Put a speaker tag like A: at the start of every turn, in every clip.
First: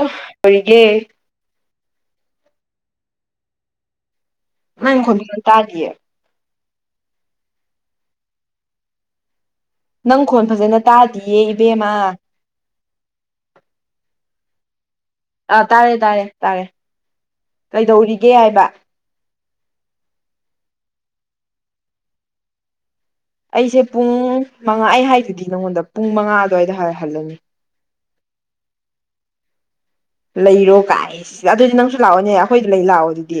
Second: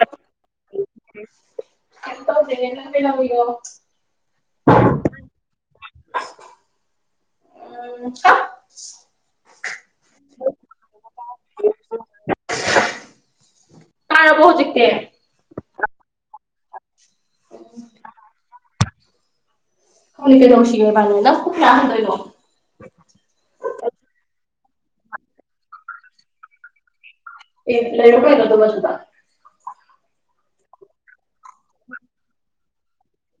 A: ꯑꯣ ꯑꯣꯏꯒꯦ
B: ꯀꯌꯩꯝ ꯇꯦꯗꯦ ꯅꯪ ꯀꯩꯗꯧꯔꯤꯅꯣ
A: ꯅꯩ ꯈꯣꯟꯖꯦꯟ ꯇꯥꯗꯤꯌꯦ
B: ꯎꯝ ꯀꯥ
A: ꯅꯪ ꯈꯣꯟ ꯐꯖꯅ ꯇꯥꯗꯤꯌꯦ ꯏꯕꯦꯝꯃ
B: ꯇꯥꯔꯕꯣ ꯍꯧꯖꯤꯛꯇꯦ
A: ꯑꯥ ꯇꯥꯔꯦ ꯇꯥꯔꯦ ꯇꯥꯔꯦ ꯀꯩꯗꯧꯔꯤꯒꯦ ꯍꯥꯏꯕ
B: ꯀꯩꯗꯧ ꯁꯤꯒꯦ ꯏꯕꯥꯅꯤ ꯅꯪ ꯄꯨꯡ ꯀꯌꯥ ꯍꯟꯗꯣꯏꯅꯣ
A: ꯑꯩꯁꯦ ꯄꯨꯡ ꯃꯉꯥ ꯑꯩ ꯍꯥꯏꯗꯨꯗꯤ ꯅꯪꯉꯣꯟꯗ ꯄꯨꯡ ꯃꯉꯥ ꯑꯗꯨꯋꯥꯏꯗ ꯍꯥꯏ ꯍꯜꯂꯅꯤ
B: ꯑꯦ ꯂꯩꯔꯣ ꯀꯩꯅꯣ ꯑꯗꯨꯝ ꯑ ꯗꯨꯗ
A: ꯂꯩꯔꯣ ꯒꯥꯏꯁ ꯑꯗꯨꯗꯤ ꯅꯪꯁꯨ ꯂꯥꯛꯑꯣꯅꯦ ꯑꯩꯈꯣꯏꯗ ꯂꯩ ꯂꯥꯛꯑꯣ ꯑꯗꯨꯗꯤ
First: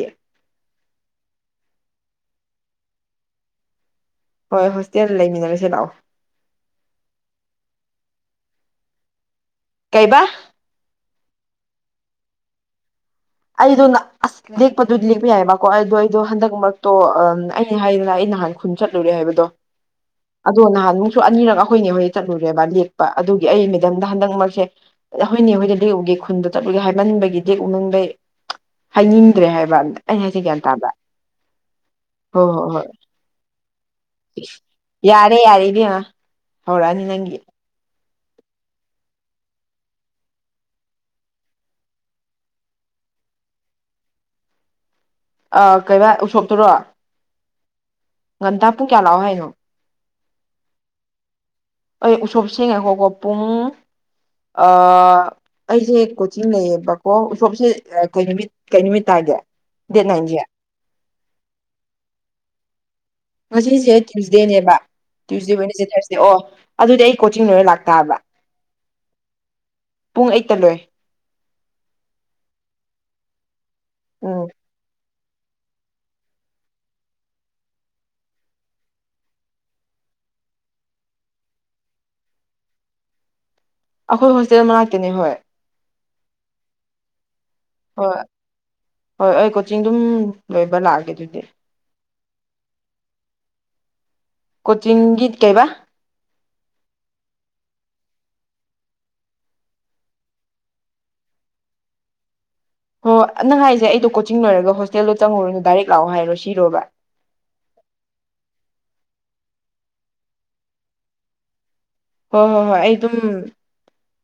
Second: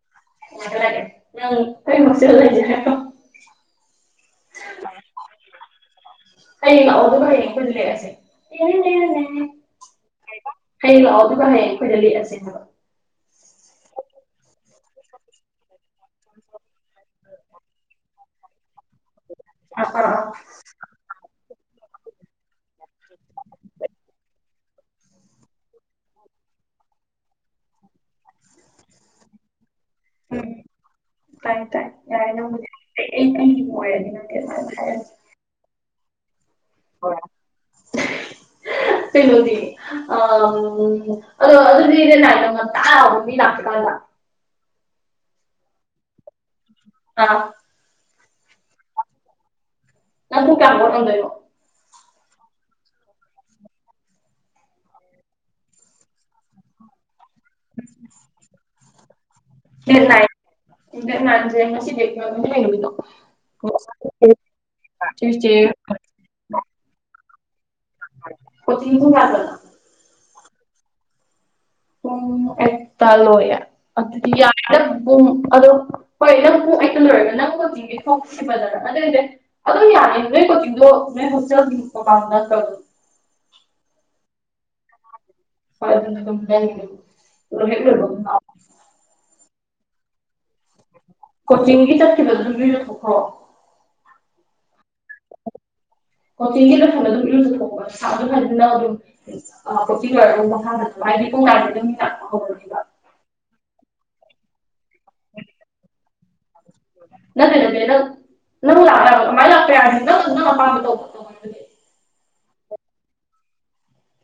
B: ꯉꯛꯀꯦ ꯂꯥꯛꯒꯦ ꯅꯪ ꯍꯣꯁꯇꯦꯜ ꯂꯩꯖꯦ ꯍꯥꯏꯔꯣ
A: ꯍꯣꯏ ꯍꯣꯁꯇꯦꯜ ꯂꯩꯃꯤꯟꯅꯔꯁꯤ ꯂꯥꯎ
B: ꯍꯌꯦꯡ ꯂꯥꯛꯑꯣ ꯑꯗꯨꯒ ꯍ꯭ꯌꯦꯡ ꯑꯈꯣꯏꯗ ꯂꯦꯛꯑꯁꯦ ꯇꯦ ꯅꯦ ꯅꯦ
A: ꯀꯩꯕꯥ
B: ꯍꯌꯦꯡ ꯂꯥꯛꯑꯣ ꯑꯗꯨꯒ ꯍꯌꯦꯡ ꯑꯩꯈꯣꯏꯗ ꯂꯦꯛꯑꯁꯦ ꯍꯥꯏꯕ
A: ꯑꯩꯗꯣ ꯅ ꯑꯁ ꯂꯦꯛꯄꯗꯨꯗꯤ ꯂꯦꯛꯄ ꯌꯥꯏꯌꯦꯕꯀꯣ ꯑꯩꯏꯗꯣ ꯑꯩꯗꯣ ꯍꯟꯗꯛ ꯃꯔꯛꯇꯣ ꯑꯝ ꯑꯩꯅ ꯍꯥꯏꯗꯅ ꯑꯩ ꯅꯍꯥꯟ ꯈꯨꯟ ꯆꯠꯂꯨꯔꯦ ꯍꯥꯏꯕꯗꯣ ꯑꯗꯣ ꯅꯍꯥꯟ ꯃꯨꯛ ꯁꯨ ꯑꯅꯤꯔꯛ ꯑꯈꯣꯏꯅꯦ ꯍꯣꯏ ꯆꯠꯂꯨꯔꯦꯕ ꯂꯦꯛꯄ ꯑꯗꯨꯒꯤ ꯑꯩ ꯃꯦꯗꯝꯗ ꯍꯟꯗꯛꯃꯔꯛꯁꯦ ꯑꯗ ꯑꯩꯈꯣꯏꯅꯦ ꯍꯣꯏꯗ ꯂꯦꯛꯎꯒꯦ ꯈꯨꯟꯗ ꯆꯠꯂꯨꯒꯦ ꯍꯥꯏꯃꯟꯕꯒꯤ ꯗꯦꯛꯎꯅꯪꯂꯩ ꯍꯥꯏꯅꯤꯡꯗ꯭ꯔꯦ ꯍꯥꯏꯕꯗ
B: ꯎꯝ ꯇꯥꯏ ꯇꯥꯏ ꯌꯥꯔꯦ
A: ꯍꯣꯏ ꯍꯣꯏ
B: ꯅꯪꯕꯨꯗꯤ
A: ꯍꯣꯏ
B: ꯑꯩ ꯑꯩ ꯑꯣꯏꯔꯗꯤ ꯅꯪꯗꯤ ꯑꯗꯨꯃꯥꯏ ꯗꯨꯝ ꯍꯥꯏꯔꯗꯤ
A: ꯍꯣꯏ ꯌꯥꯔꯦ ꯏꯕꯦꯝꯃ ꯍꯧꯔꯛꯑꯅꯤ ꯅꯪꯒꯤ
B: [unintelligible] ꯑꯥꯎ ꯑꯗꯣ ꯑꯗꯨꯗꯤꯅꯦ ꯉꯥꯟꯇ ꯑꯥꯎꯋꯨ ꯃꯤ ꯀꯥꯛꯇ꯭ꯔꯤꯀꯥꯟꯗ
A: ꯑ ꯀꯩꯕꯥ ꯎꯁꯣꯞꯇꯨꯔꯣ
B: ꯑꯥꯎ
A: ꯉꯟꯇꯥ ꯄꯨꯡ ꯀꯌꯥ ꯂꯥꯛꯑꯣ ꯍꯥꯏꯅꯣ
B: ꯅꯪ ꯄꯨꯡ ꯀꯌꯥ ꯍꯧꯒꯠꯉꯝꯗꯣꯏꯅꯣ
A: ꯑꯩ ꯎꯁꯣꯞ ꯁꯦ ꯉꯥꯈꯣꯀꯣ ꯄꯨꯡ ꯑ ꯑꯩꯁꯦ ꯀꯣꯆꯤꯡ ꯂꯩꯌꯦꯕ ꯑꯣ ꯎꯁꯣꯞꯁꯦ ꯑ ꯀꯩ ꯅꯨꯃꯤꯠ ꯀꯩ ꯅꯨꯃꯤꯠ ꯇꯥꯒꯦ ꯗꯦꯠ ꯅꯥꯏꯟꯖꯦ
B: ꯗꯦꯠ ꯅꯥꯟꯖꯦ ꯉꯁꯤ ꯗꯦꯠ ꯉꯝ ꯉꯁꯤ ꯀꯩ ꯅꯨꯃꯤꯠꯅꯣ
A: ꯉꯁꯤꯁꯦ ꯇ꯭ꯌꯨꯁꯗꯦꯅꯦꯕ ꯇ꯭ꯌꯨꯁꯗꯦ ꯋꯥꯏꯅꯁꯗꯦ ꯇ꯭ꯔꯁꯗꯦ ꯑꯣ ꯑꯗꯨꯗꯤ ꯑꯩ ꯀꯣꯆꯤꯡ ꯂꯣꯏꯔ ꯂꯥꯛꯇꯥꯕ
B: ꯀꯣꯆꯤꯡ ꯄꯨꯡ ꯀꯌꯥꯗꯅꯣ
A: ꯄꯨꯡ ꯑ°ꯠꯇꯥ ꯂꫭꯏ
B: ꯄꯨꯡ ꯑꯦꯠꯇꯥ ꯂꯣꯏꯌꯦ ꯑꯗꯨꯗꯤ
A: ꯎꯝ
B: ꯌꯥꯅꯤꯗꯥ ꯄꯨꯡ ꯑꯗꯣ ꯍꯣꯏ ꯅꯪ ꯄꯨꯡ ꯑꯩꯠ ꯇ ꯂꯣꯏꯔꯒ ꯅꯪ ꯀꯣꯆꯤꯡꯒꯤ ꯊꯣꯛꯈꯤꯕꯗꯔ ꯑꯗꯨꯏꯗꯤ ꯑꯗꯣ ꯌꯥꯅꯤ ꯅꯣꯏ ꯀꯣꯆꯤꯡꯗꯣ ꯅꯣꯏ ꯍꯣꯁꯇꯦꯜꯒꯤ ꯃꯥꯃꯥꯡ ꯅꯠꯇꯣ ꯗꯨꯝ
A: ꯑꯩꯈꯣꯏ ꯍꯣꯁꯇꯦꯜ ꯃꯅꯥꯛꯇꯅꯤ ꯍꯣꯏ
B: ꯄꯦꯏꯔꯕꯅꯤ ꯇꯨ ꯑꯗꯨꯝ ꯂꯩꯔꯝꯃꯒꯤ ꯄꯔꯠ ꯍꯦꯛ ꯔꫭꯏꯕꯒꯥ
A: ꯍꯣꯏ
B: ꯂꯦꯛꯑꫭ
A: ꯍꯣꯏ ꯑꯩ ꯀꯣꯆꯤꯡ ꯑꯗꯨꯝ ꯂꯣꯏꯕ ꯂꯥꯛꯑꯒꯦ ꯑꯗꯨꯗꯤ
B: ꯀꯆꯤꯡꯒꯤ ꯆꯠꯈꯤꯕꯗꯨꯗꯥ ꯅꫭꯏ ꯔꯥꯏꯅꯥ ꯊꫭꯛꯈꯔꫭ
A: ꯀꯣꯆꯤꯡꯒꯤ ꯀꯩ ꯍꯥꯏꯕꯥ
B: ꯀꯣꯆꯤꯡꯒꯤ ꯆꯠꯈꯤꯕꯥꯗ ꯑꯗꯨꯝ ꯏꯔꯨꯖ ꯊꯣꯛꯑꫭ ꯁꯥꯗꯧ ꯔꯩꯂꯥꯃꯤꯅꯥ ꯑꯃꯨꯛ ꯀꫭꯆꯤꯡ ꯂꯣꯏꯔꯒ ꯃꯈꯥꯗ ꯊꫭꯛꯔꯛꯑꫭ ꯍꯥꯏꯗꯤ ꯄꯨꯡ ꯉꯥꯏꯗꯥꯅꯤꯅꯥ
A: ꯍꯣ ꯍꫭꯏ ꯅꯪ ꯍꯥꯏꯁꯦ ꯑꯩꯗꯣ ꯀꯣꯆꯤꯡ ꯂꯣꯏꯔꯒ ꯍꯣꯁꯇꯦꯜꯗꯣ ꯆꯪꯉꯨꯔꯅꫭ ꯗꯥꯏꯔꯦꯛ ꯂꯥꯛꯑꯣ ꯍꯥꯏꯔꯣ ꯁꯤꯔꯣꯕꯥ꯫
B: ꯅꯠꯇꯦ ꯅꯠꯇꯦ ꯅꯪ ꯅꯪ ꯂꯥꯛꯄꯥ ꯌꯥꯕ ꯑꯗꯨꯃꯥꯏꯅꯥ ꯅꯪ ꯑꯄꯥꯝꯕꯥ ꯇꯧꯑꫭ
A: ꯍꯣꯏ ꯍꯣꯏ ꯍꯣꯏꯏ ꯫ꯑꯩ ꯑꯗꯨꯝ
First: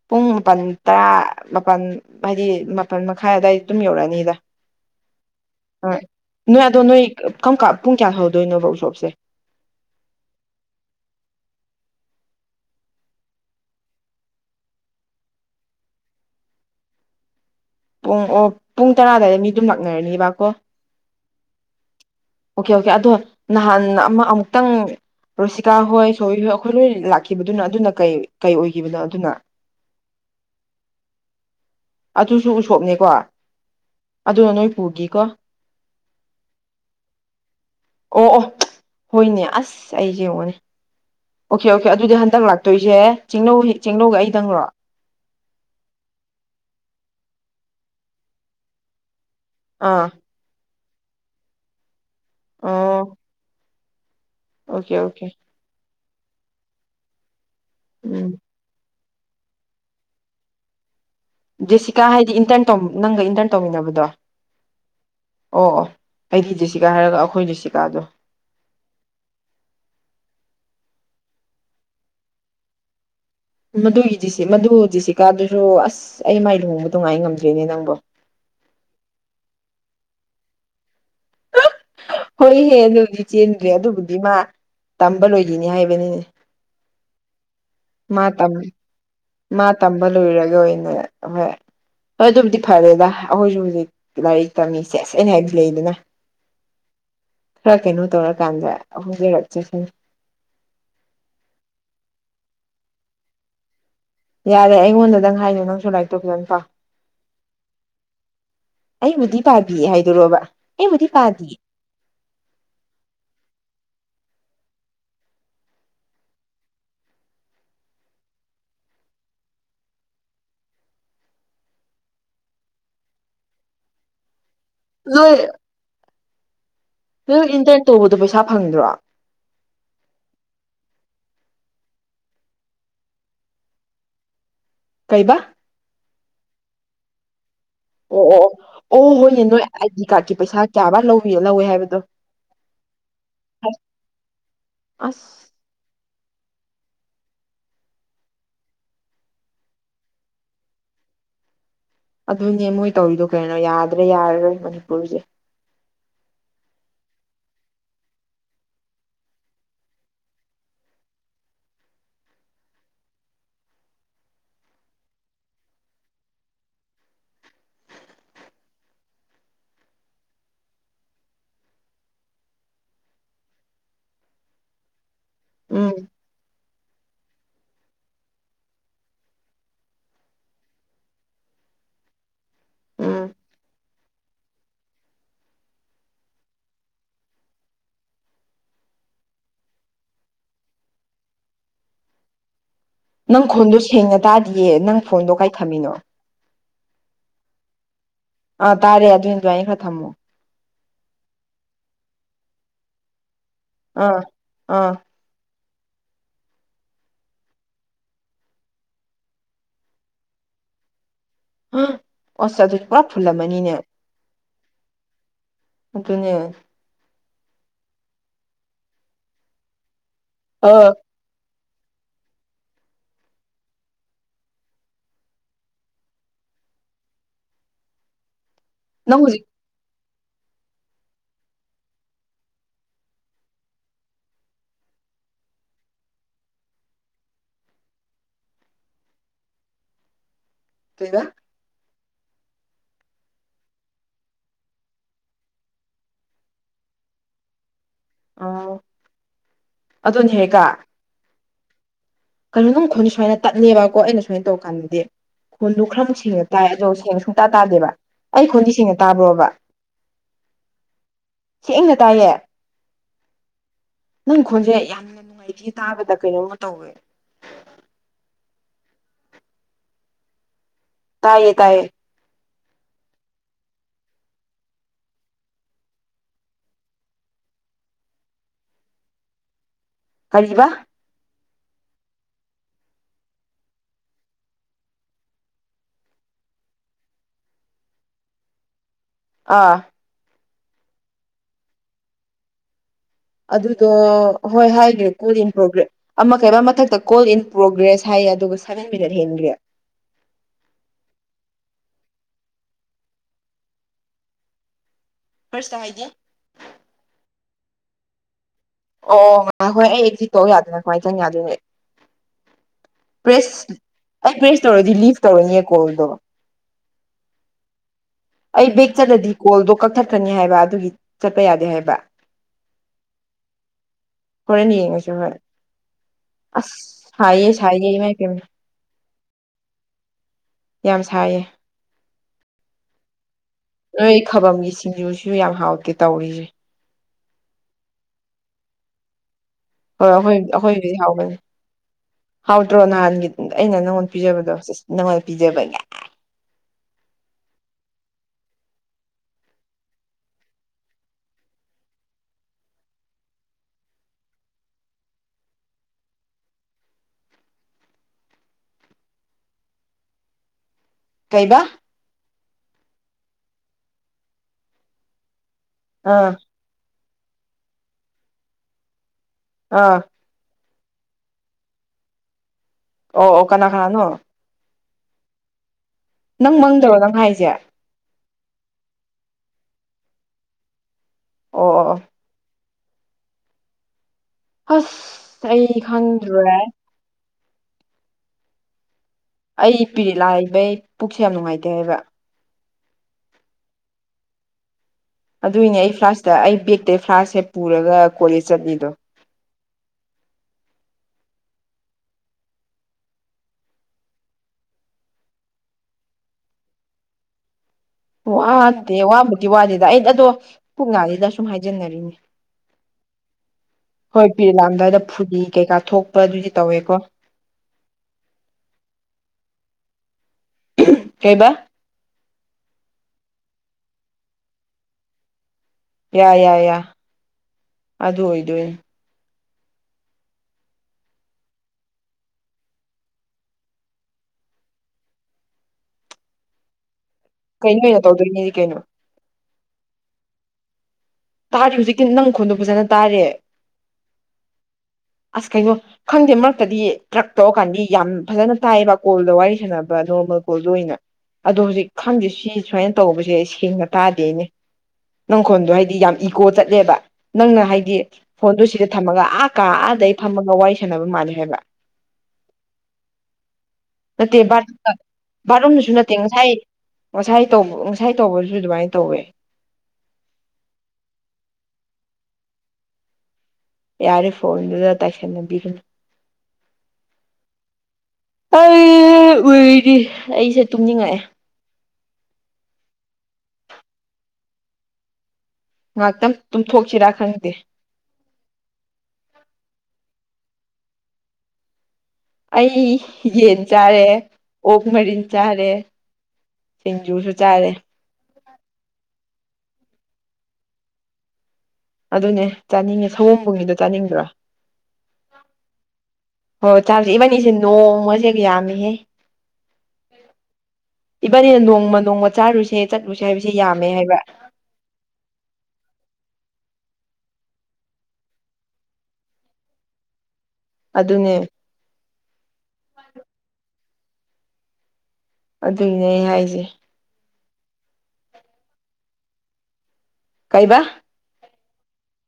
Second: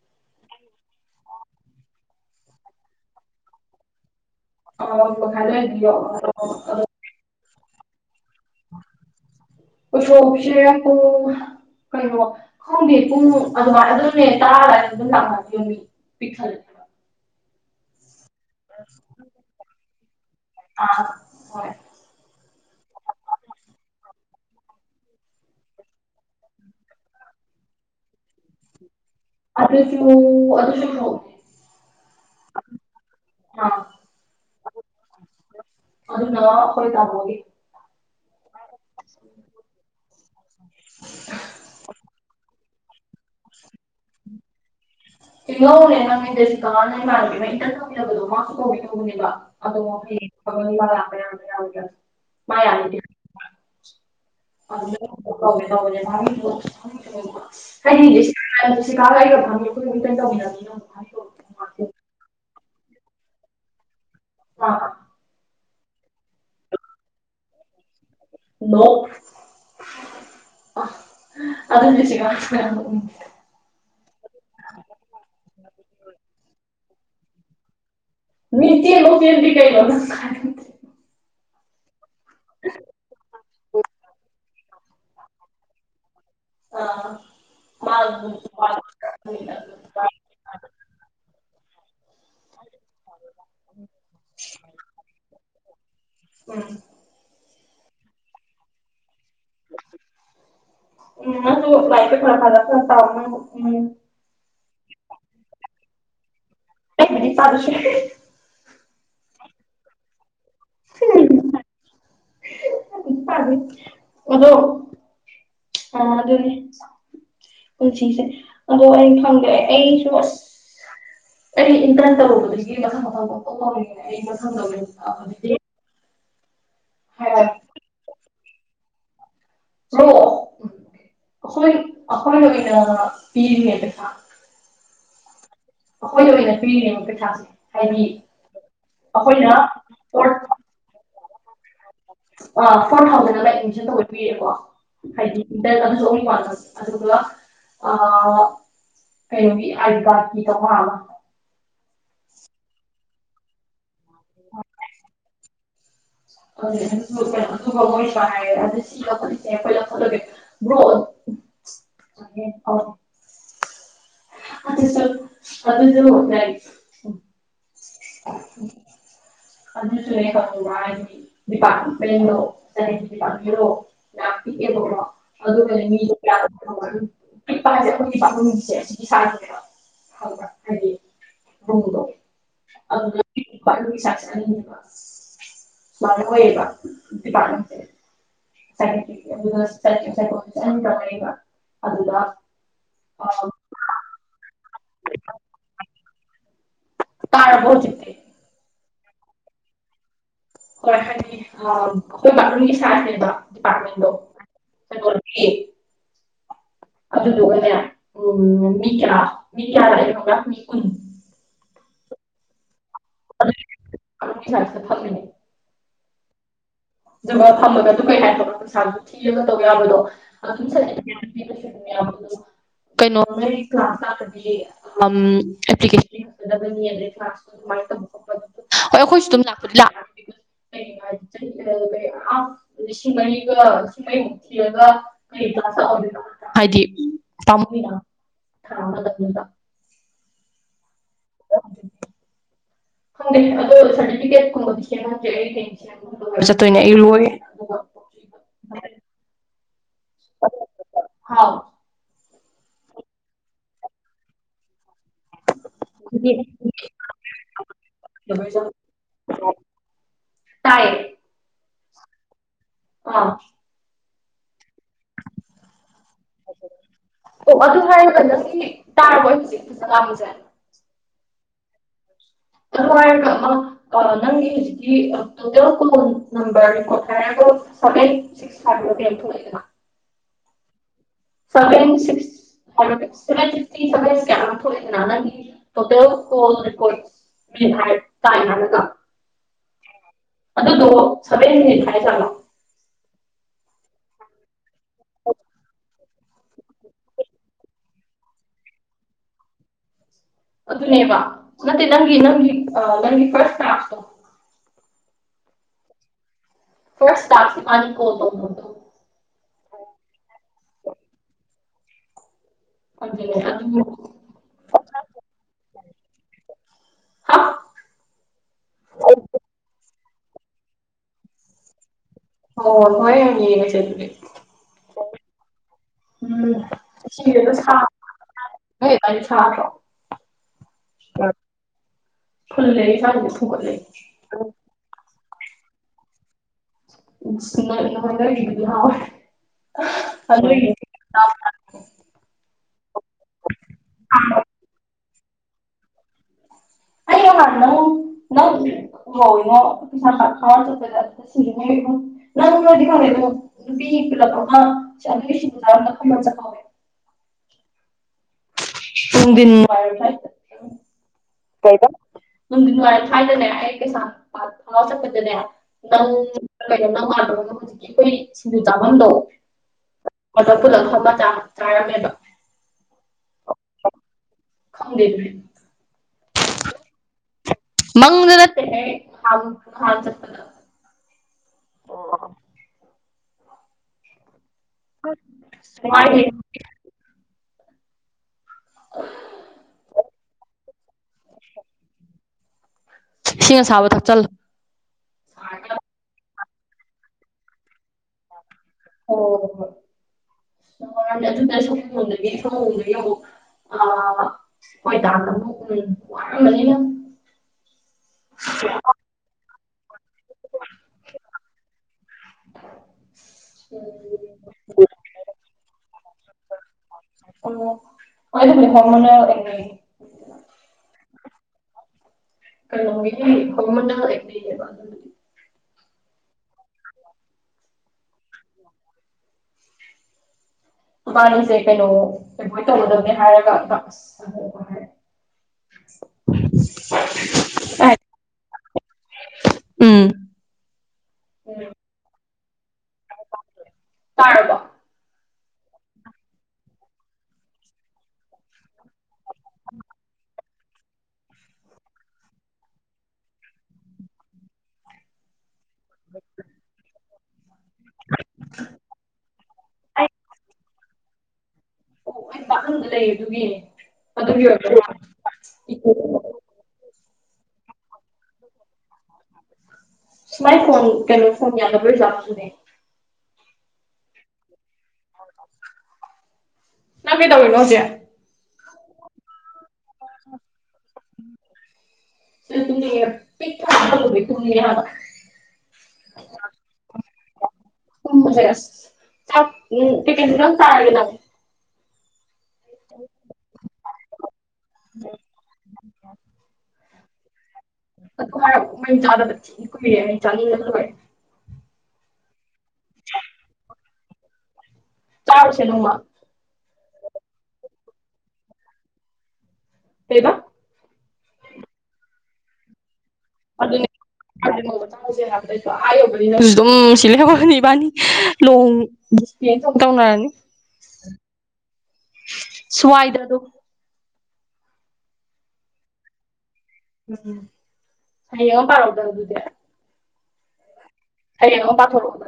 A: ꯄꯨꯡ ꯃꯥꯄꯜ ꯇꯔꯥ ꯃꯥꯄꯜ ꯍꯥꯏꯗꯤ ꯃꯥꯄꯜ ꯃꯈꯥꯏꯗꯗꯤ ꯑꯗꯨꯋꯥꯏꯗ ꯑꯗꯨꯝ ꯌꯧꯔꯛ ꯑꯅꯤꯗꯥ꯫
B: ꯑꫭꯑꫭ ꯃꯄꯥꯜ ꯃꯈꯥꯏ ꯑꯗꯨꯋꯥꯏ ꯋꯥ ꯌꯧꯔꯛꯑꫭ
A: ꯀꯝꯀꯥꯟ ꯗ ꯄꯨꯡ ꯀꯌꯥꯗ ꯊꯧꯍꯗꯣꯏꯅꯣꯕꯣ ꯎꯁꫭꯞꯁꯦ
B: ꯎꯁꫭꯞꯁꯤ ꯄꯨꯡ ꯀꯩꯅꫭ ꯈꯪꯗꯦ ꯄꯨꯡ ꯑꯗꯨꯃꯥꯏꯅ ꯑꯗꯨ ꯅꯦ ꯇꯥ ꯑꯗꯨꯋꯥꯗꯥ ꯑꯗꯨꯝ ꯂꯥꯛꯗꫭꯏ ꯅꯤꯅꯥ ꯄꯤꯛꯈꯠꯂꯦ
A: ꯄꯨꯡ ꯑꯣ ꯄꯨꯡ ꯇꯔꯥ ꯑꯗꯨꯋꯥꯏꯗ ꯃꯤ ꯑꯗꯨꯝ ꯂꯥꯛꯅꯔꯅꯤ ꯕ
B: ꯑꯥꯑ ꯍꯣꯏ
A: ꯑꯣꯀꯦ ꯑꯣꯀꯦ ꯑꯗꯣ ꯅꯍꯥꯟꯅ ꯑꯃ ꯑꯃꯨꯛꯇꯪ꯫ ꯔꯣꯁꯤꯀꯥ ꯍꯣꯏ ꯊꫭꯏ ꯍꯣꯏ ꯑꯩꯈꯣꯏ ꯂꯣꯏ ꯂꯥꯛꯈꯤꯕꯗꯨꯅ ꯑꯗꯨꯅ ꯀꯩ ꯀꯩ ꯑꯣꯏꯈꯤꯕꯅꯣ ꯑꯗꯨꯅꯥ꯫
B: ꯑꯗꯨꯁꯨ ꯑꯗꯨꯁꯨ ꯐꯥꯎꯅꯤ
A: ꯎꯁꫭꯞꯅꯦꯀꯣ ꯑꯗꯨꯅ ꯅꯣꯏ ꯄꯨꯈꯤꯀꯣ꯫ ꯑꯣ ꯑꯣ ꯍꯣꯏꯅꯦ ꯑꯥꯁ ꯑꯩꯁꯤ ꯌꯦꯡꯉꯣꯅꯦ꯫ ꯑꯣꯀꯦ ꯑꯣꯀꯦ ꯑꯗꯨꯗꯤ ꯍꯟꯗꯛ ꯂꯥꯛꯇꯣꯏꯁꯤ ꯆꯤꯡꯅꯧ ꯆꯤꯡꯅꯧꯒ ꯑꯩꯗꯪ ꯔꯣ꯫
B: ꯆꯤꯡꯔꯧꯅ° ꯅꯪꯅ° ꯋ°ꯁꯤꯉꯥꯅ° ꯏꯃꯥꯟꯅꯕꯤ ꯃꯥ ꯏꯇꯟ ꯇꯧꯃꯤꯟꯅꯕꯤꯗꫭ ꯃꯥꯁꯨ ꯀꯧꯒ° ꯇꯧꯅꯦꯕꯥ ꯑꯗꯣ
A: ꯑꯥ
B: ꯍꯌꯦ ꯈꯪꯗꯦ ꯃꯥ ꯔꯥꯇꫭꯏꯔꯥ ꯔꯥꯛꯑꫭꯏꯗꯔꯤꯔꯥ
A: ꯑꯣ ꯑꯣꯀꯦ
B: ꯈꯪꯗꯦ
A: ꯑꯣꯀꯦ
B: ꯍꯪꯗꯔꯗꯤ
A: ꯎꯝ
B: ꯍꯥꯏ [unintelligible] [inaudible] ꯁꯥꯔꯒꯥ ꯑꯩꯒꯥ ꯐꯝꯃꯤ ꯏꯞꯇꯟ ꯇꯧꯃꯤꯅꯥꯕꯤꯅꯤꯅꯥ
A: ꯖꯦꯁꯤꯀꯥ ꯍꯥꯏꯗꯤ ꯏꯟꯇꯔꯟ ꯅꯪꯒꯥ ꯏꯟꯇꯔꯟ ꯇꯧꯃꯤꯟꯅꯥꯕꯗꯣ꯫
B: ꯑꯥꯑꯥ
A: ꯑꯣ ꯑꯣ꯫ ꯑꯩꯗꯤ ꯖꯤꯁꯤꯀꯥ ꯍꯥꯏꯔꯒ ꯑꯩꯈꯣꯏꯒꯤ ꯖꯤꯁꯤꯀꯥꯗꯣ
B: ꯅꫭꯑꯗꯨꯒꯤ ꯖꯁꯤꯀꯥꯗꯨ ꯅꯠꯇꯦ
A: ꯃꯗꯨꯒꯤ ꯗꯤꯁꯤ ꯃꯗꯨ ꯗꯤꯁꯤꯀꯥꯗꯨꯁꯨ ꯑꯥꯁ ꯑꯩ ꯃꯥꯏ ꯂꯨꯍꯣꯡꯕꯗꫭ ꯉꯥꯏꯕꯥ ꯉꯝꯗ꯭ꯔꯤꯅꯦ ꯅꯪꯕꫭ꯫
B: ꯃꯤ ꯆ°ꯟꯐꯥꯎ ꯆ°ꯟꯗꯔꯤ ꯀꯩꯅꫭ ꯅꯪꯅꯥ ꯉꯥꯡꯉꯤꯗꯨꯕꫭ
A: ꯍꯣꯏꯌ° ꯑꯗꯨꯕꯨꯗꯤ ꯆꯦꯟꯗ꯭ꯔꯤ ꯑꯗꯨꯕꯨꯗꯤ ꯃꯥ ꯇꯝꯕ ꯂꯣꯏꯈꯤꯅꯤ ꯍꯥꯏꯕꯅꯤꯅꯦ꯫
B: ꯃꯥꯒꯤ ꯅꯨꯄꯥꯗꯨꯅꯥ
A: ꯇꯝꯕꯥ ꯔꫭꯏꯔꯥ ꯡꯏꯔꯒ ꯑꯣꯏꯅꯅ ꯑꯍꫭꯏ ꯍꯣꯏ ꯑꯗꯨꯕꯨꯗꯤ ꯐꯔꯦꯗ ꯑꯩꯈꯣꯏꯁꯨ ꯍꯧꯖꯤꯛ ꯂꯥꯏꯔꯤꯛ ꯇꯝꯃꯤ꯫ ꯁꯤꯁ ꯑꯩꯅ ꯍꯥꯏꯗꯤ ꯂꯩꯗꯅ ꯈꯔ ꯀꯩꯅꯣ ꯇꯧꯔꯀꯥꯟꯗ ꯍꯧꯖꯔꯛꯆꯥꯖꯥꯅꯤ꯫
B: ꯎꯝ ꯃꯥꯁꯨ ꯂꯥꯏꯇ ꯐ꯭ꯔ ꯐꯥꯔꯛꯀꯨꯝ꯫ ꯇꯧꯕꯅꯤ꯫
A: ꯌꯥꯔꯦ ꯑꯩꯉꯣꯟꯗꯥꯗꯪ ꯍꯥꯏꯅꯤ ꯅꯪꯁꯨ ꯂꯥꯏꯔꯤꯛꯇꫭ ꯐꯥꯖꯅꯥ ꯄꯥꯎ
B: ꯑꯦꯕꯨꯗꯤ ꯄꯥꯗꯔꯁꯨ ꯌꯥꯏ
A: ꯑꯩꯕꯨꯗꯤ ꯄꯥꯕꯤꯌꯦ ꯍꯥꯏꯗꯨꯔꯣ ꯕꯥ꯫ ꯑꯩꯕꯨꯗꯤ ꯄꯥꯕꯤꯌꯦ
B: ꯄꯥꯗꫭꯏꯅꯤ ꯑꯗꯣ ꯑ ꯑꯗꯨꯅꯦ ꯄꯨꯟꯁꯤꯁꯦ꯫ ꯑꯗꯣ ꯑꯩꯅ ꯈꯪꯗꯦ ꯑꯩꯁꯨ ꯑꯥꯁ ꯑꯩ ꯏꯟꯇꯔꯟ ꯇꯧꯔꯨꯕꯗꯒꯤ ꯃꯊꯪ ꯃꯊꯪ ꯄꯪꯇꯧ ꯇꯧꯅꯤꯡꯉ° ꯃꯊꯪ ꯇꯧꯗꯧ
A: ꯂꫭꯏꯔ° ꯏꯟꯇꯔꯠ ꯇꯧꯕꯗꯣ ꯄꯩꯁꯥ ꯐꯪꯗ꯭ꯔꯣ
B: ꯅꯣ ꯑꯩꯈꯣꯏ ꯑꯩꯈꯣꯏꯅ ꯑꯣꯏꯅ ꯄꯤꯔꯤꯅꯦ ꯄꯩꯁꯥ
A: ꯀꯩꯕꯥ
B: ꯑꯩꯈꯣꯏꯅ ꯑꯣꯏꯅ ꯄꯤꯔꯤꯅꯦꯕ ꯄꯩꯁꯥꯁꯦ
A: ꯑꯣ ꯑꯣ ꯑꯣ ꯑꯣ ꯍꯣꯏꯅꯦ ꯅꯣꯏ ꯑꯥꯏꯗꯤ ꯀꯥꯔꯗꯀꯤ ꯄꯩꯁꯥ ꯀꯌꯥꯕ ꯂꯧꯕꯤꯌ ꯂꯧꯋꯦ ꯍꯥꯏꯕꯗꯣ
B: ꯑ ꯐꯣꯔ ꯊꯥꯎꯖꯟ ꯑꯃ ꯑꯦꯗꯃꯤꯁꯟ ꯇꯧꯕꯩ ꯄꯤꯔꯦꯀꯣ
A: ꯑꯁ
B: ꯍꯥꯏꯗꯤ [unintelligible] ꯑꯥꯏꯕꯤ ꯑꯥꯏꯗꯤꯀꯥꯔꯗꯀꯤ ꯆꯧꯉꯥ ꯑꯃ
A: ꯑꯗꯨꯅꯦ ꯃꯣꯏ ꯇꯧꯔꯤꯗꯣ ꯀꯩꯅꯣ ꯌꯥꯗ꯭ꯔꯦ ꯌꯥꯔꯔꯣꯏ ꯃꯅꯤꯄꯨꯔꯁꯦ
B: ꯑꯗꯨ ꯅꯁꯨ ꯀꯩꯅꯣ ꯑꯗꯨꯒ ꯃꯣꯏ ꯁ ꯍꯥꯏꯔꯦ ꯑꯗꯨ ꯁꯤ ꯂꯧꯈꯠꯂꯤꯁꯦ ꯑꯩꯈꯣꯏ ꯂꯧꯈꯠꯂꯒꯦ [unintelligible] ꯑꯁ ꯆꯠꯂꯨ ꯑꯗꯨꯗꯃꯨꯛꯅꯦ [unintelligible] ꯑꯗꯨꯁꯨꯅꯦ ꯈꯪꯕ꯭ꯔꯥ ꯍꯥꯏꯗꯤ ꯗꯤꯄꯥꯔꯠꯃꯦꯟꯗꯣ ꯌꯥꯝ ꯄꯤꯑꯦꯕꯀꯣ ꯑꯗꯨꯅꯦ
A: ꯎꯝ
B: ꯃꯤꯗ ꯄꯤꯛꯄ ꯍꯥꯏꯁꯦ ꯑꯈꯣꯏ ꯆꯥꯛꯈꯨꯝꯁꯦ ꯑꯁꯤꯒꯤ ꯁꯥꯏꯁꯅꯦꯕ ꯈꯪꯕ꯭ꯔꯥ ꯍꯥꯏꯗꯤ ꯔꯨꯝꯗꯣ ꯑꯗꯨꯗꯣ
A: ꯎꯝ
B: ꯄꯤꯛꯑ ꯕꯣꯜꯗ ꯔꯨꯝꯒꯤ ꯁꯥꯏꯁ ꯑꯗꯨꯃꯥꯏꯅ ꯑꯣꯏꯌꯦꯕ ꯗꯤꯄ꯭ꯔꯥꯗꯃꯦꯟꯁꯦ [unintelligible] ꯇꯧꯔꯒ ꯑꯗꯨꯗ
A: ꯅꯪ ꯈꯣꯟꯗꯣ ꯁꯦꯡꯅ ꯇꯥꯗꯤꯌꯦ ꯅꯪ ꯐꯣꯟꯗꯣ ꯀꯥꯏ ꯊꯝꯃꯤꯅꯣ
B: ꯇꯥꯔꯕꯣ ꯍꯧꯖꯤꯛꯇꯤ
A: ꯑꯥ ꯇꯥꯔꯦ ꯑꯗꯨꯅꯤ ꯑꯗꯨꯃꯥꯏꯅ ꯈꯔ ꯊꯝꯃꯣ
B: ꯍꯣꯏ ꯍꯥꯏꯗꯤ ꯑꯩꯈꯣꯏ ꯕꯥꯔꯗꯔꯨꯝꯒꯤ ꯁꯥꯏꯁꯅꯦꯕ ꯗꯤꯄꯥꯔꯠꯃꯦꯟꯗꯣ
A: ꯑꯥ ꯑꯥ
B: ꯑꯗꯨꯗꯨꯒꯅꯦ ꯎꯝ ꯃꯤ ꯀꯌꯥ ꯃꯤ ꯀꯌꯥ ꯂꯥꯛꯑꯦ ꯈꯪꯕ꯭ꯔꯥ ꯃꯤ ꯀꯨꯟ
A: ꯑ ꯑꯁ ꯑꯗꯨ ꯄꯨꯔꯥ ꯐꯨꯜꯂꯝꯃꯅꯤꯅꯦ
B: ꯑꯝ ꯐꯤꯌꯥꯁꯇ ꯐꯝꯃꯤꯅꯤ
A: ꯑꯗꯨꯅꯦ
B: ꯑꯗꯨꯒ ꯐꯝꯃꯒꯗꯨ ꯀꯩ ꯍꯥꯏꯗꯒ ꯄꯩꯁꯥꯗꯨ ꯊꯤꯔꯒ ꯇꯧ ꯌꯥꯕꯗꯣ ꯑꯗꯨꯝ
A: ꯑꯥ
B: ꯆꯠꯂ ꯄꯤꯛꯑꯁꯨ ꯑꯗꯨꯝ ꯌꯥꯝꯕꯗꯣ ꯀꯩꯅꯣ ꯀ꯭ꯂꯥꯁ ꯂꯥꯛꯇꯔꯗꯤ ꯑꯄ꯭ꯂꯤꯀꯦꯁꯟ ꯏꯔꯛꯀꯗꯕꯅꯤ ꯑꯗꯩ ꯀ꯭ꯂꯥꯁ ꯑꯗꯨꯃꯥꯏꯅ ꯇꯧꯕ ꯈꯣꯠꯄ ꯍꯣꯏ
A: ꯅꯪ
B: ꯑꯩꯈꯣꯏꯁꯨ
A: ꯍꯧꯖꯤꯛ
B: ꯑꯗꯨꯝ ꯂꯥꯛꯄꯨꯗꯤ ꯂꯥꯛ ꯑꯗꯨꯝ ꯀꯩꯒꯤꯅꯣ ꯍꯥꯏꯗꯤ ꯆꯩ ꯌꯧꯋꯦ ꯑ ꯂꯤꯁꯤꯡꯃꯔꯤꯒ ꯁꯨꯝꯃꯩ ꯊꯤꯔꯒ ꯀꯔꯤ ꯀ꯭ꯂꯥꯁ ꯂꯥꯛꯑꯣꯏꯗ꯭ꯔꯤꯅꯣ ꯍꯥꯏꯗꯤ ꯇꯝꯍꯣꯏꯅ [unintelligible]
A: [unintelligible]
B: ꯈꯪꯗꯦ ꯑꯗꯣ ꯁꯔꯇꯤꯐꯤꯀꯦꯠ ꯀꯨꯝꯕꯒꯤ [unintelligible] ꯆꯠꯇꯣꯏꯅꯦ ꯑꯩ ꯂꯣꯏ
A: ꯑ ꯑꯗꯨ ꯑꯗꯨꯅꯦꯍꯦꯛꯒ
B: ꯍꯥꯎ
A: ꯀꯔꯤ ꯅꯪ ꯈꯣꯟ ꯁꯨꯃꯥꯏꯅ ꯇꯠꯅꯦꯕꯀꯣ ꯑꯩꯅ ꯁꯨꯃꯥꯏꯅ ꯇꯧꯔ ꯀꯥꯟꯗꯗꯤ ꯈꯣꯟꯗꯨ ꯈꯔ ꯁꯦꯡꯅ ꯇꯥꯏ ꯑꯗꯣ ꯁꯦꯡ ꯁꯨꯡꯇꯥ ꯇꯥꯗꯦꯕ ꯑꯩ ꯈꯣꯟꯗꯤ ꯁꯦꯡꯅ ꯇꯥꯕ꯭ꯔꯣꯕ
B: ꯇꯥꯏ
A: ꯁꯦꯡꯅ ꯇꯥꯏꯌꯦ
B: ꯑꯥ
A: ꯅꯪ ꯈꯣꯟꯁꯦ ꯌꯥꯝꯅ ꯅꯨꯡꯉꯥꯏꯇꯦ ꯇꯥꯕꯗ ꯀꯩꯅꯣꯝꯃ ꯇꯧꯋꯦ
B: ꯑꯣ ꯑꯗꯨ ꯍꯥꯏꯔꯒ ꯉꯁꯤ ꯇꯥꯔꯥꯕꯣ ꯍꯧꯖꯤꯛ ꯐꯖ ꯉꯥꯡꯕꯁꯦ
A: ꯇꯥꯏꯌꯦ ꯇꯥꯏꯌꯦ [inaudible]
B: ꯅꯪꯒꯤ ꯍꯧꯖꯤꯛꯀꯤ ꯇꯣꯇꯦꯜ ꯀꯣꯜ ꯅꯝꯕꯔ ꯔꯤꯀꯣꯔꯗ ꯈꯔꯒ ꯁꯚꯦꯟ ꯁꯤꯛꯁ ꯍꯥꯏꯕ꯭ꯔꯥ ꯀꯩꯅꯣꯝ ꯊꯣꯛꯏꯗꯅ
A: ꯀꯔꯤꯕ
B: ꯐꯚꯦꯟ ꯁꯤꯛꯁ ꯁꯀ ꯊꯣꯛꯅꯥ ꯅꯄꯣ ꯃꯤ ꯍꯥꯏ ꯇꯥꯏ ꯍꯥꯏꯅꯒ
A: ꯑꯥ
B: ꯑꯗꯨꯗꯣ ꯁꯚꯦꯟ ꯃꯤꯅꯤꯠ ꯍꯥꯏ ꯆꯠꯂꯣ
A: ꯑꯗꯨꯗꯣ ꯍꯣꯏ ꯍꯥꯏꯈ꯭ꯔꯦ ꯀꯣ ꯏꯟ ꯄ꯭ꯔꯣꯒ꯭ꯔ ꯑꯃ ꯀꯩꯕ ꯃꯊꯛꯇ ꯀꯣꯜ ꯏꯟ ꯄ꯭ꯔꯣꯒ꯭ꯔꯦꯁ ꯍꯥꯏꯌꯦ ꯑꯗꯨꯒ ꯁꯚꯦꯟ ꯃꯤꯅꯠ ꯍꯦꯟꯒ꯭ꯔꯦ
B: ꯑꯗꯨꯅꯦꯕ ꯅꯠꯇꯦ ꯅꯪꯒꯤ ꯅꯪꯒꯤ ꯑ ꯅꯪꯒꯤ ꯐꯁ ꯇꯥꯛꯁꯇꯣ
A: ꯐꯁꯇ ꯍꯥꯏꯗꯤ
B: ꯐꯁ ꯇꯅꯤ ꯀꯣ ꯇꯣ [unintelligible]
A: ꯑꯣ ꯉꯥ ꯍꯣꯏ ꯑꯩ ꯑꯦꯗꯤꯠꯊꯖꯤ ꯇꯧ ꯌꯥꯗꯅ ꯀꯃꯥꯏꯅ ꯆꯪ ꯌꯥꯗꯣꯏ ꯄ꯭ꯔꯦꯁ ꯑꯩ ꯄ꯭ꯔꯦꯁ ꯇꯧꯔꯗꯤ ꯂꯤꯐ ꯇꯧꯔꯅꯤꯌꯦ ꯀꯣꯜꯗꯣ ꯑꯩ ꯕꯦꯛ ꯆꯠꯂꯗꯤ ꯀꯣꯜꯗꯣ ꯀꯛꯊꯠꯈ꯭ꯔꯅꯤ ꯍꯥꯏꯕ ꯑꯗꯨꯒꯤ ꯆꯠꯄ ꯌꯥꯗꯦ ꯍꯥꯏꯕ
B: ꯑꯣ ꯍꯣꯏꯔꯦꯟ ꯀꯁꯦ ꯑꯗꯨꯗꯤ
A: ꯍꯣꯔꯦꯟ ꯌꯦꯡꯉꯁꯤ ꯍꯣꯏ ꯑꯁ ꯁꯥꯏꯌꯦ ꯁꯥꯏꯌꯦ ꯏꯃꯥꯏ ꯄꯦꯝ
B: ꯅꯣꯏ ꯑꯗꯨꯋꯥꯏꯗꯤ ꯁꯗꯔꯣ
A: ꯌꯥꯝ ꯁꯥꯏꯌꯦ ꯅꯣꯏ ꯈꯕꯝꯒꯤ ꯁꯤꯡꯖꯨꯁꯨ ꯌꯥꯝ ꯍꯥꯎꯇꯦ ꯇꯧꯔꯤꯁꯦ
B: ꯅꯗꯤꯥꯎꯋꯥ [unintelligible]
A: ꯍꯣꯏ ꯑꯩꯈꯣꯏ ꯑꯩꯈꯣꯏꯕꯨꯗꯤ ꯍꯥꯎꯒꯅꯤ ꯍꯥꯎꯗ꯭ꯔꯣ ꯅꯍꯥꯟꯒꯤ ꯑꯩꯅ ꯅꯪꯉꯣꯟꯗ ꯄꯤꯖꯕꯗꯣ ꯆ ꯅꯉꯣꯟꯗ ꯄꯤꯖꯕꯒꯥ
B: ꯍꯥꯟꯅ ꯅ [inaudible] ꯉꯣ ꯁ ꯀ ꯆꯠꯄ [inaudible] ꯅꯪ ꯅꯣꯏꯗꯤ ꯈꯪꯗꯦꯀꯣ ꯅꯨꯄꯤ ꯄꯨꯂꯞ ꯅꯨꯄꯥ ꯃꯤꯃꯤ ꯁꯤꯡꯖꯨ ꯆꯥꯐꯝꯗ ꯆꯠꯄ ꯍꯧꯔꯦ ꯅꯨꯡꯗꯤꯜ ꯋꯥꯏꯔꯝ ꯁꯨꯋꯥꯏꯁꯤꯗ
A: ꯀꯩꯕ
B: ꯀꯩꯕꯥ ꯅꯨꯡꯗꯤꯜ ꯋꯥꯢꯔꯝ ꯁꯥꯏꯗꯅꯦ ꯑꯩ ꯀꯩꯁꯝꯄꯥꯠ ꯐꯥꯎꯔ ꯆꯠꯕꯗꯅꯦ ꯅꯪ
A: ꯑꯥ
B: ꯀꯩꯅꯣ ꯅꯧ ꯃꯥꯟꯗꯒ [unintelligible] ꯑꯩꯈꯣꯏꯒꯤ ꯁꯤꯡꯖꯨ ꯆꯥꯐꯝꯗꯣ
A: ꯑꯥ
B: ꯑꯗꯥ ꯄꯨꯂꯞ ꯐꯝꯃ ꯆꯥꯛ ꯆꯥꯔꯝꯃꯦꯕꯥ
A: ꯑꯣ ꯑꯣ ꯀꯅꯥ ꯀꯅꯥ ꯅꯣ
B: ꯈꯪꯗꯦꯃꯦ
A: ꯅꯪ ꯃꯪꯗꯔꯣ ꯅꯪ ꯍꯥꯏꯁꯦ
B: ꯃꯪꯗ ꯅꯠꯇꯦꯍꯦ ꯅꯍꯥꯟ ꯅꯍꯥꯟꯆꯠꯄꯗ
A: ꯑꯣ ꯑꯣ ꯍꯁ ꯑꯩ ꯈꯪꯗ꯭ꯔꯦ ꯑꯩ ꯄꯤꯔꯠ ꯂꯥꯛꯏꯕꯩ ꯄꯨꯛꯁꯦ ꯌꯥꯝ ꯅꯨꯡꯉꯥꯏꯇꯦ ꯍꯥꯏꯕ
B: ꯏꯁꯤꯡ ꯑꯁꯥꯕ ꯊꯛꯆꯜꯂꯨ
A: ꯑꯗꯨꯏꯅꯦ ꯑꯩ ꯐ꯭ꯂꯥꯁꯇ ꯑꯩ ꯕꯦꯛꯇꯩ ꯐ꯭ꯂꯥꯁ ꯁꯦ ꯄꯨꯔꯒ ꯀꯣꯂꯦꯖ ꯆꯠꯂꯤꯗꯣ
B: ꯍ ꯍꯣꯏꯝ ꯑꯗꯨꯅ ꯁꯣꯝꯗꯒꯤ ꯁꯣꯂꯝꯗꯒꯤ ꯑꯃꯨꯛ [inaudible] ꯑ ꯍꯣꯏ ꯇꯥꯗꯃ ꯎꯝ ꯋꯥꯅ [inaudible]
A: ꯋꯥꯗꯦ ꯋꯥꯕꯨꯗꯤ ꯋꯥꯗꯦꯗ ꯑꯩꯩꯅ ꯑꯗꯣ ꯄꯨꯡ ꯅꯗꯦꯗꯥ ꯁꯨꯝ ꯍꯥꯏꯖꯤꯟꯕꯅꯤ ꯍꯣꯏ ꯄꯤꯔꯠ ꯂꯥꯛꯑꯝꯗꯥꯏꯗ ꯐꯨꯔꯤ ꯀꯩꯀꯥ ꯊꯣꯛꯄ ꯑꯗꯨꯗꯤ ꯇꯧꯋꯦꯀꯣ
B: ꯑꯣ ꯃꯣꯏ ꯑꯗꯨ ꯍꯪꯃꯅ ꯑꯦ [inaudible]
A: ꯀꯩꯕꯥ
B: ꯀꯩꯅꯣꯒꯤ ꯍꯣꯔꯃꯣꯅꯥꯜ ꯑꯥꯛꯅꯤ ꯅꯦꯕ
A: ꯌꯥ ꯌꯥ ꯌꯥ ꯑꯗꯨ ꯑꯣꯏꯗꯣꯏꯅꯤ
B: ꯃꯕꯥꯅꯤꯁꯦ ꯀꯩꯅꯣ ꯑꯦꯚꯣꯏꯠ [inaudible] ꯇꯧꯒꯗꯕꯅꯦ ꯍꯥꯏꯔꯒ ꯑ ꯑꯁ ꯍꯥꯏꯔꯦ [unintelligible]
A: ꯀꯩꯅꯣ ꯌꯥ ꯇꯧꯗꯣꯏꯅꯦꯗꯤ ꯀꯩꯅꯣ
B: ꯎꯝ
A: ꯇꯥꯔꯤ ꯍꯧꯖꯤꯛꯀꯤ ꯅꯪ ꯈꯣꯟꯗꯣ ꯐꯖꯅ ꯇꯥꯔꯦ ꯑꯁ ꯀꯩꯅꯣ ꯈꯪꯗꯦ ꯃꯔꯛꯇꯗꯤ ꯇ꯭ꯔꯛ ꯇꯧꯔꯀꯥꯟꯗꯤ ꯌꯥꯝ ꯐꯖꯅ ꯇꯥꯏꯕ ꯀꯣꯜꯗ ꯋꯥꯔꯤ ꯁꯥꯟꯅꯕ ꯅꯣꯔꯃꯦꯜ ꯀꯣꯜꯗ ꯑꯣꯏꯅ ꯑꯗꯣ ꯍꯧꯖꯤꯛ ꯈꯪꯗꯦ ꯁꯤ ꯁꯨꯃꯥꯏꯅ ꯇꯧꯕꯁꯦ ꯁꯦꯡꯅ ꯇꯥꯗꯦꯅꯦ ꯅꯪꯈꯣꯟꯗꯣ ꯍꯥꯏꯗ ꯏꯒꯣ ꯆꯠꯂꯦꯕ ꯅꯪꯅ ꯍꯥꯏꯗꯤ ꯐꯣꯟꯗꯨ ꯁꯤꯗ ꯊꯝꯃꯒ ꯑꯥ ꯀꯥ ꯑꯥꯗꯩ ꯐꯝꯃꯒ ꯋꯥꯔꯤ ꯁꯥꯟꯅꯕ ꯃꯜꯂꯤ ꯍꯥꯏꯕ ꯅꯠꯇꯦ ꯕꯥ ꯕꯥꯠꯔꯨꯝꯗꯨꯁꯨ ꯅꯠꯇꯦ ꯉꯁꯥꯏ ꯉꯁꯥꯏ ꯇꯧꯕ ꯉꯁꯥꯏ ꯇꯧꯕꯗꯨꯁꯨ ꯑꯗꯨꯃꯥꯏꯅ ꯇꯧꯋꯦ
B: ꯁꯨꯃꯥꯏ ꯐꯣꯟ ꯀꯩꯅꯣ ꯐꯣꯟ ꯌꯥꯗꯩ ꯑꯣꯏꯖꯥꯠꯂꯣ ꯑꯗꯨꯗꯤ
A: ꯌꯥꯔꯦ ꯐꯣꯟꯗꯨꯗ ꯇꯥꯏꯁꯟꯅꯕꯤꯒꯅꯨ ꯑꯩ ꯎꯏꯔꯤ ꯑꯩꯁꯦ ꯇꯨꯝꯅꯤꯡꯉꯛꯑꯦ
B: ꯇꯨꯝꯅꯤꯡꯉꯛꯑꯦꯕ ꯄꯤꯛ ꯊꯟ ꯆꯥꯁꯤꯟꯂꯨꯕꯅꯦ ꯇꯨꯝꯅꯤꯡꯉꯛꯑꯦꯕ
A: ꯉꯥꯛꯇꯪ ꯇꯨꯝꯊꯣꯛꯁꯤꯔꯥ ꯈꯪꯗꯦ
B: [unintelligible]
A: ꯑꯩ ꯌꯦꯟ ꯆꯥꯔꯦ ꯑꯣꯛ ꯃꯔꯤꯟ ꯆꯥꯔꯦ ꯁꯤꯡꯖꯨꯁꯨ ꯆꯥꯔꯦ
B: [unintelligible] ꯆꯥꯅꯤꯡꯕꯅꯥ ꯂꯣꯏꯔꯦ
A: ꯑꯗꯨꯅꯦ ꯆꯥꯅꯤꯡꯉꯦ ꯁꯒꯣꯝꯕꯨꯡꯒꯤꯗꯣ ꯆꯥꯅꯤꯡꯗ꯭ꯔꯣ
B: ꯆꯥꯔꯨꯁꯦ ꯅꯣꯡꯃ
A: ꯑꯣ ꯆꯥꯔꯨꯁꯦ ꯏꯕꯥꯟꯅꯤꯁꯦ ꯅꯣꯡꯃꯁꯦ ꯌꯥꯝꯃꯤꯍꯦ
B: ꯀꯩꯕ
A: ꯏꯕꯥꯅꯤꯅ ꯅꯣꯡꯃ ꯅꯣꯡꯃ ꯆꯥꯔꯨꯁꯦ ꯆꯠꯂꯨꯁꯦ ꯍꯥꯏꯕꯁꯦ ꯌꯥꯝꯃꯦ ꯍꯥꯏꯕ
B: ꯑꯗꯨꯅꯦ ꯉꯣꯡꯃ ꯆꯥꯔꯨꯁꯦ ꯍꯥꯏꯕꯁꯦ ꯑꯥ ꯌꯧꯈꯔꯦ ꯑꯗꯨꯝ ꯁꯨꯝ ꯁꯤꯜ ꯂꯩꯍꯧꯔꯒꯅꯦ ꯏꯕꯥꯅꯤ ꯂꯣꯡ [unintelligible]
A: ꯑꯗꯨꯅꯦ
B: ꯁ꯭ꯋꯥꯏꯗ ꯑꯗꯨꯝ
A: ꯑꯗꯨꯒꯤꯅꯦ ꯑꯩ ꯍꯥꯏꯖꯦ
B: ꯎꯝ ꯁꯩꯔꯦꯡ ꯑꯃ ꯄꯥꯔꯥꯎꯗꯅ ꯑꯗꯨꯗꯤ
A: ꯀꯩꯕꯥ
B: ꯁꯩꯔꯦꯡ ꯑꯃ ꯄꯥꯊꯧꯔꯛꯎ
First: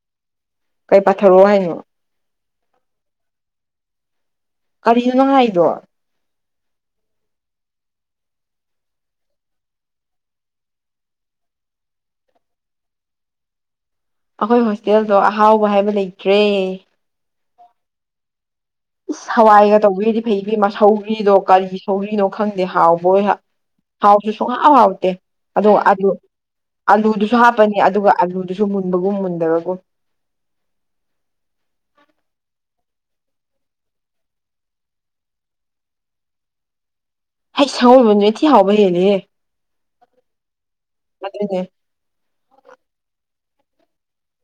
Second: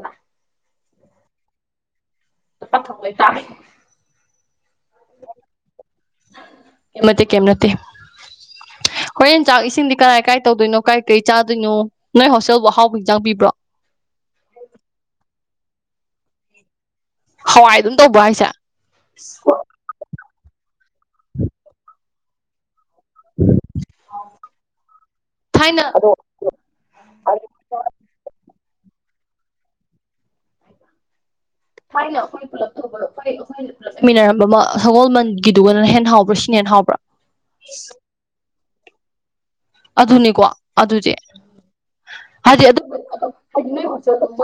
A: ꯀꯩ ꯄꯥꯊꯔꯛꯑꯣ ꯍꯥꯏꯅꯣ
B: [unintelligible]
A: ꯀꯔꯤꯅꯣ ꯅꯪ ꯍꯥꯏꯗꯣ
B: ꯅꯠꯇꯦ ꯀꯩꯏꯝ ꯅꯠꯇꯦ ꯍꯣꯔꯦꯟ ꯆꯥꯛ ꯏꯁꯤꯡꯗꯤ ꯀꯔꯥꯏ ꯀꯥꯏ ꯇꯧꯗꯣꯏꯅꯣ ꯀꯥꯏ ꯀꯩ ꯆꯥꯗꯣꯏꯅꯣ ꯅꯣꯏ ꯍꯣꯁꯇꯦꯜꯕꯨ ꯑꯍꯥꯎꯕ ꯍꯤꯡꯖꯥꯡꯕꯤꯕ꯭ꯔꯣ
A: ꯑꯩꯈꯣꯏ ꯍꯣꯁꯇꯦꯜꯗꯣ ꯑꯍꯥꯎꯕ ꯍꯥꯏꯕ ꯂꯩꯇ꯭ꯔꯦ
B: ꯍꯋꯥꯏ ꯑꯗꯨꯝ ꯇꯧꯕ ꯍꯥꯏꯁꯦ
A: ꯏꯁ ꯍꯋꯥꯏꯒ ꯇꯧꯕꯤꯔꯗꯤ ꯐꯩ ꯏꯕꯦꯃꯥ ꯁꯧꯒꯔꯤꯗꯣ ꯀꯔꯤ ꯁꯧꯒꯔꯤꯅꯣ ꯈꯪꯗꯦ ꯍꯥꯎ ꯕꯣꯏ ꯍꯥ ꯍꯥꯎꯁꯨ ꯁꯨꯡ ꯍꯥꯎ ꯍꯥꯎꯇꯦ ꯑꯗꯨꯒ
B: ꯊꯥꯏꯅ
A: ꯑꯗꯨ ꯑꯂꯨꯗꯨꯁꯨ ꯍꯥꯞꯄꯅꯤ ꯑꯗꯨꯒ ꯑꯂꯨꯗꯨꯁꯨ ꯃꯨꯟꯕꯒꯨꯝ ꯃꯨꯟꯗꯕꯒꯨꯝ
B: ꯐꯅ ꯑꯩꯈꯣꯏ ꯄꯨꯂꯞ ꯇꯧꯕꯔꯣ [inaudible] ꯃꯤꯟꯅꯔꯝꯕ ꯑꯃ ꯁꯒꯣꯜꯕꯟ ꯒꯤꯗꯨꯒꯅ ꯍꯦꯟꯅ ꯍꯥꯎꯕ꯭ꯔꯥ ꯁꯤꯅ ꯍꯦꯟꯅ ꯍꯥꯎꯕ꯭ꯔꯥ
A: ꯍꯩ ꯁꯒꯣꯜꯕꯟ ꯒꯤꯗꯨꯅ ꯊꯤ ꯍꯥꯎꯕ ꯍꯦꯟꯂꯤꯍꯦ
B: ꯑꯗꯨꯅꯤꯀꯣ ꯑꯗꯨꯗꯤ ꯍꯥꯏꯗꯤ [inaudible]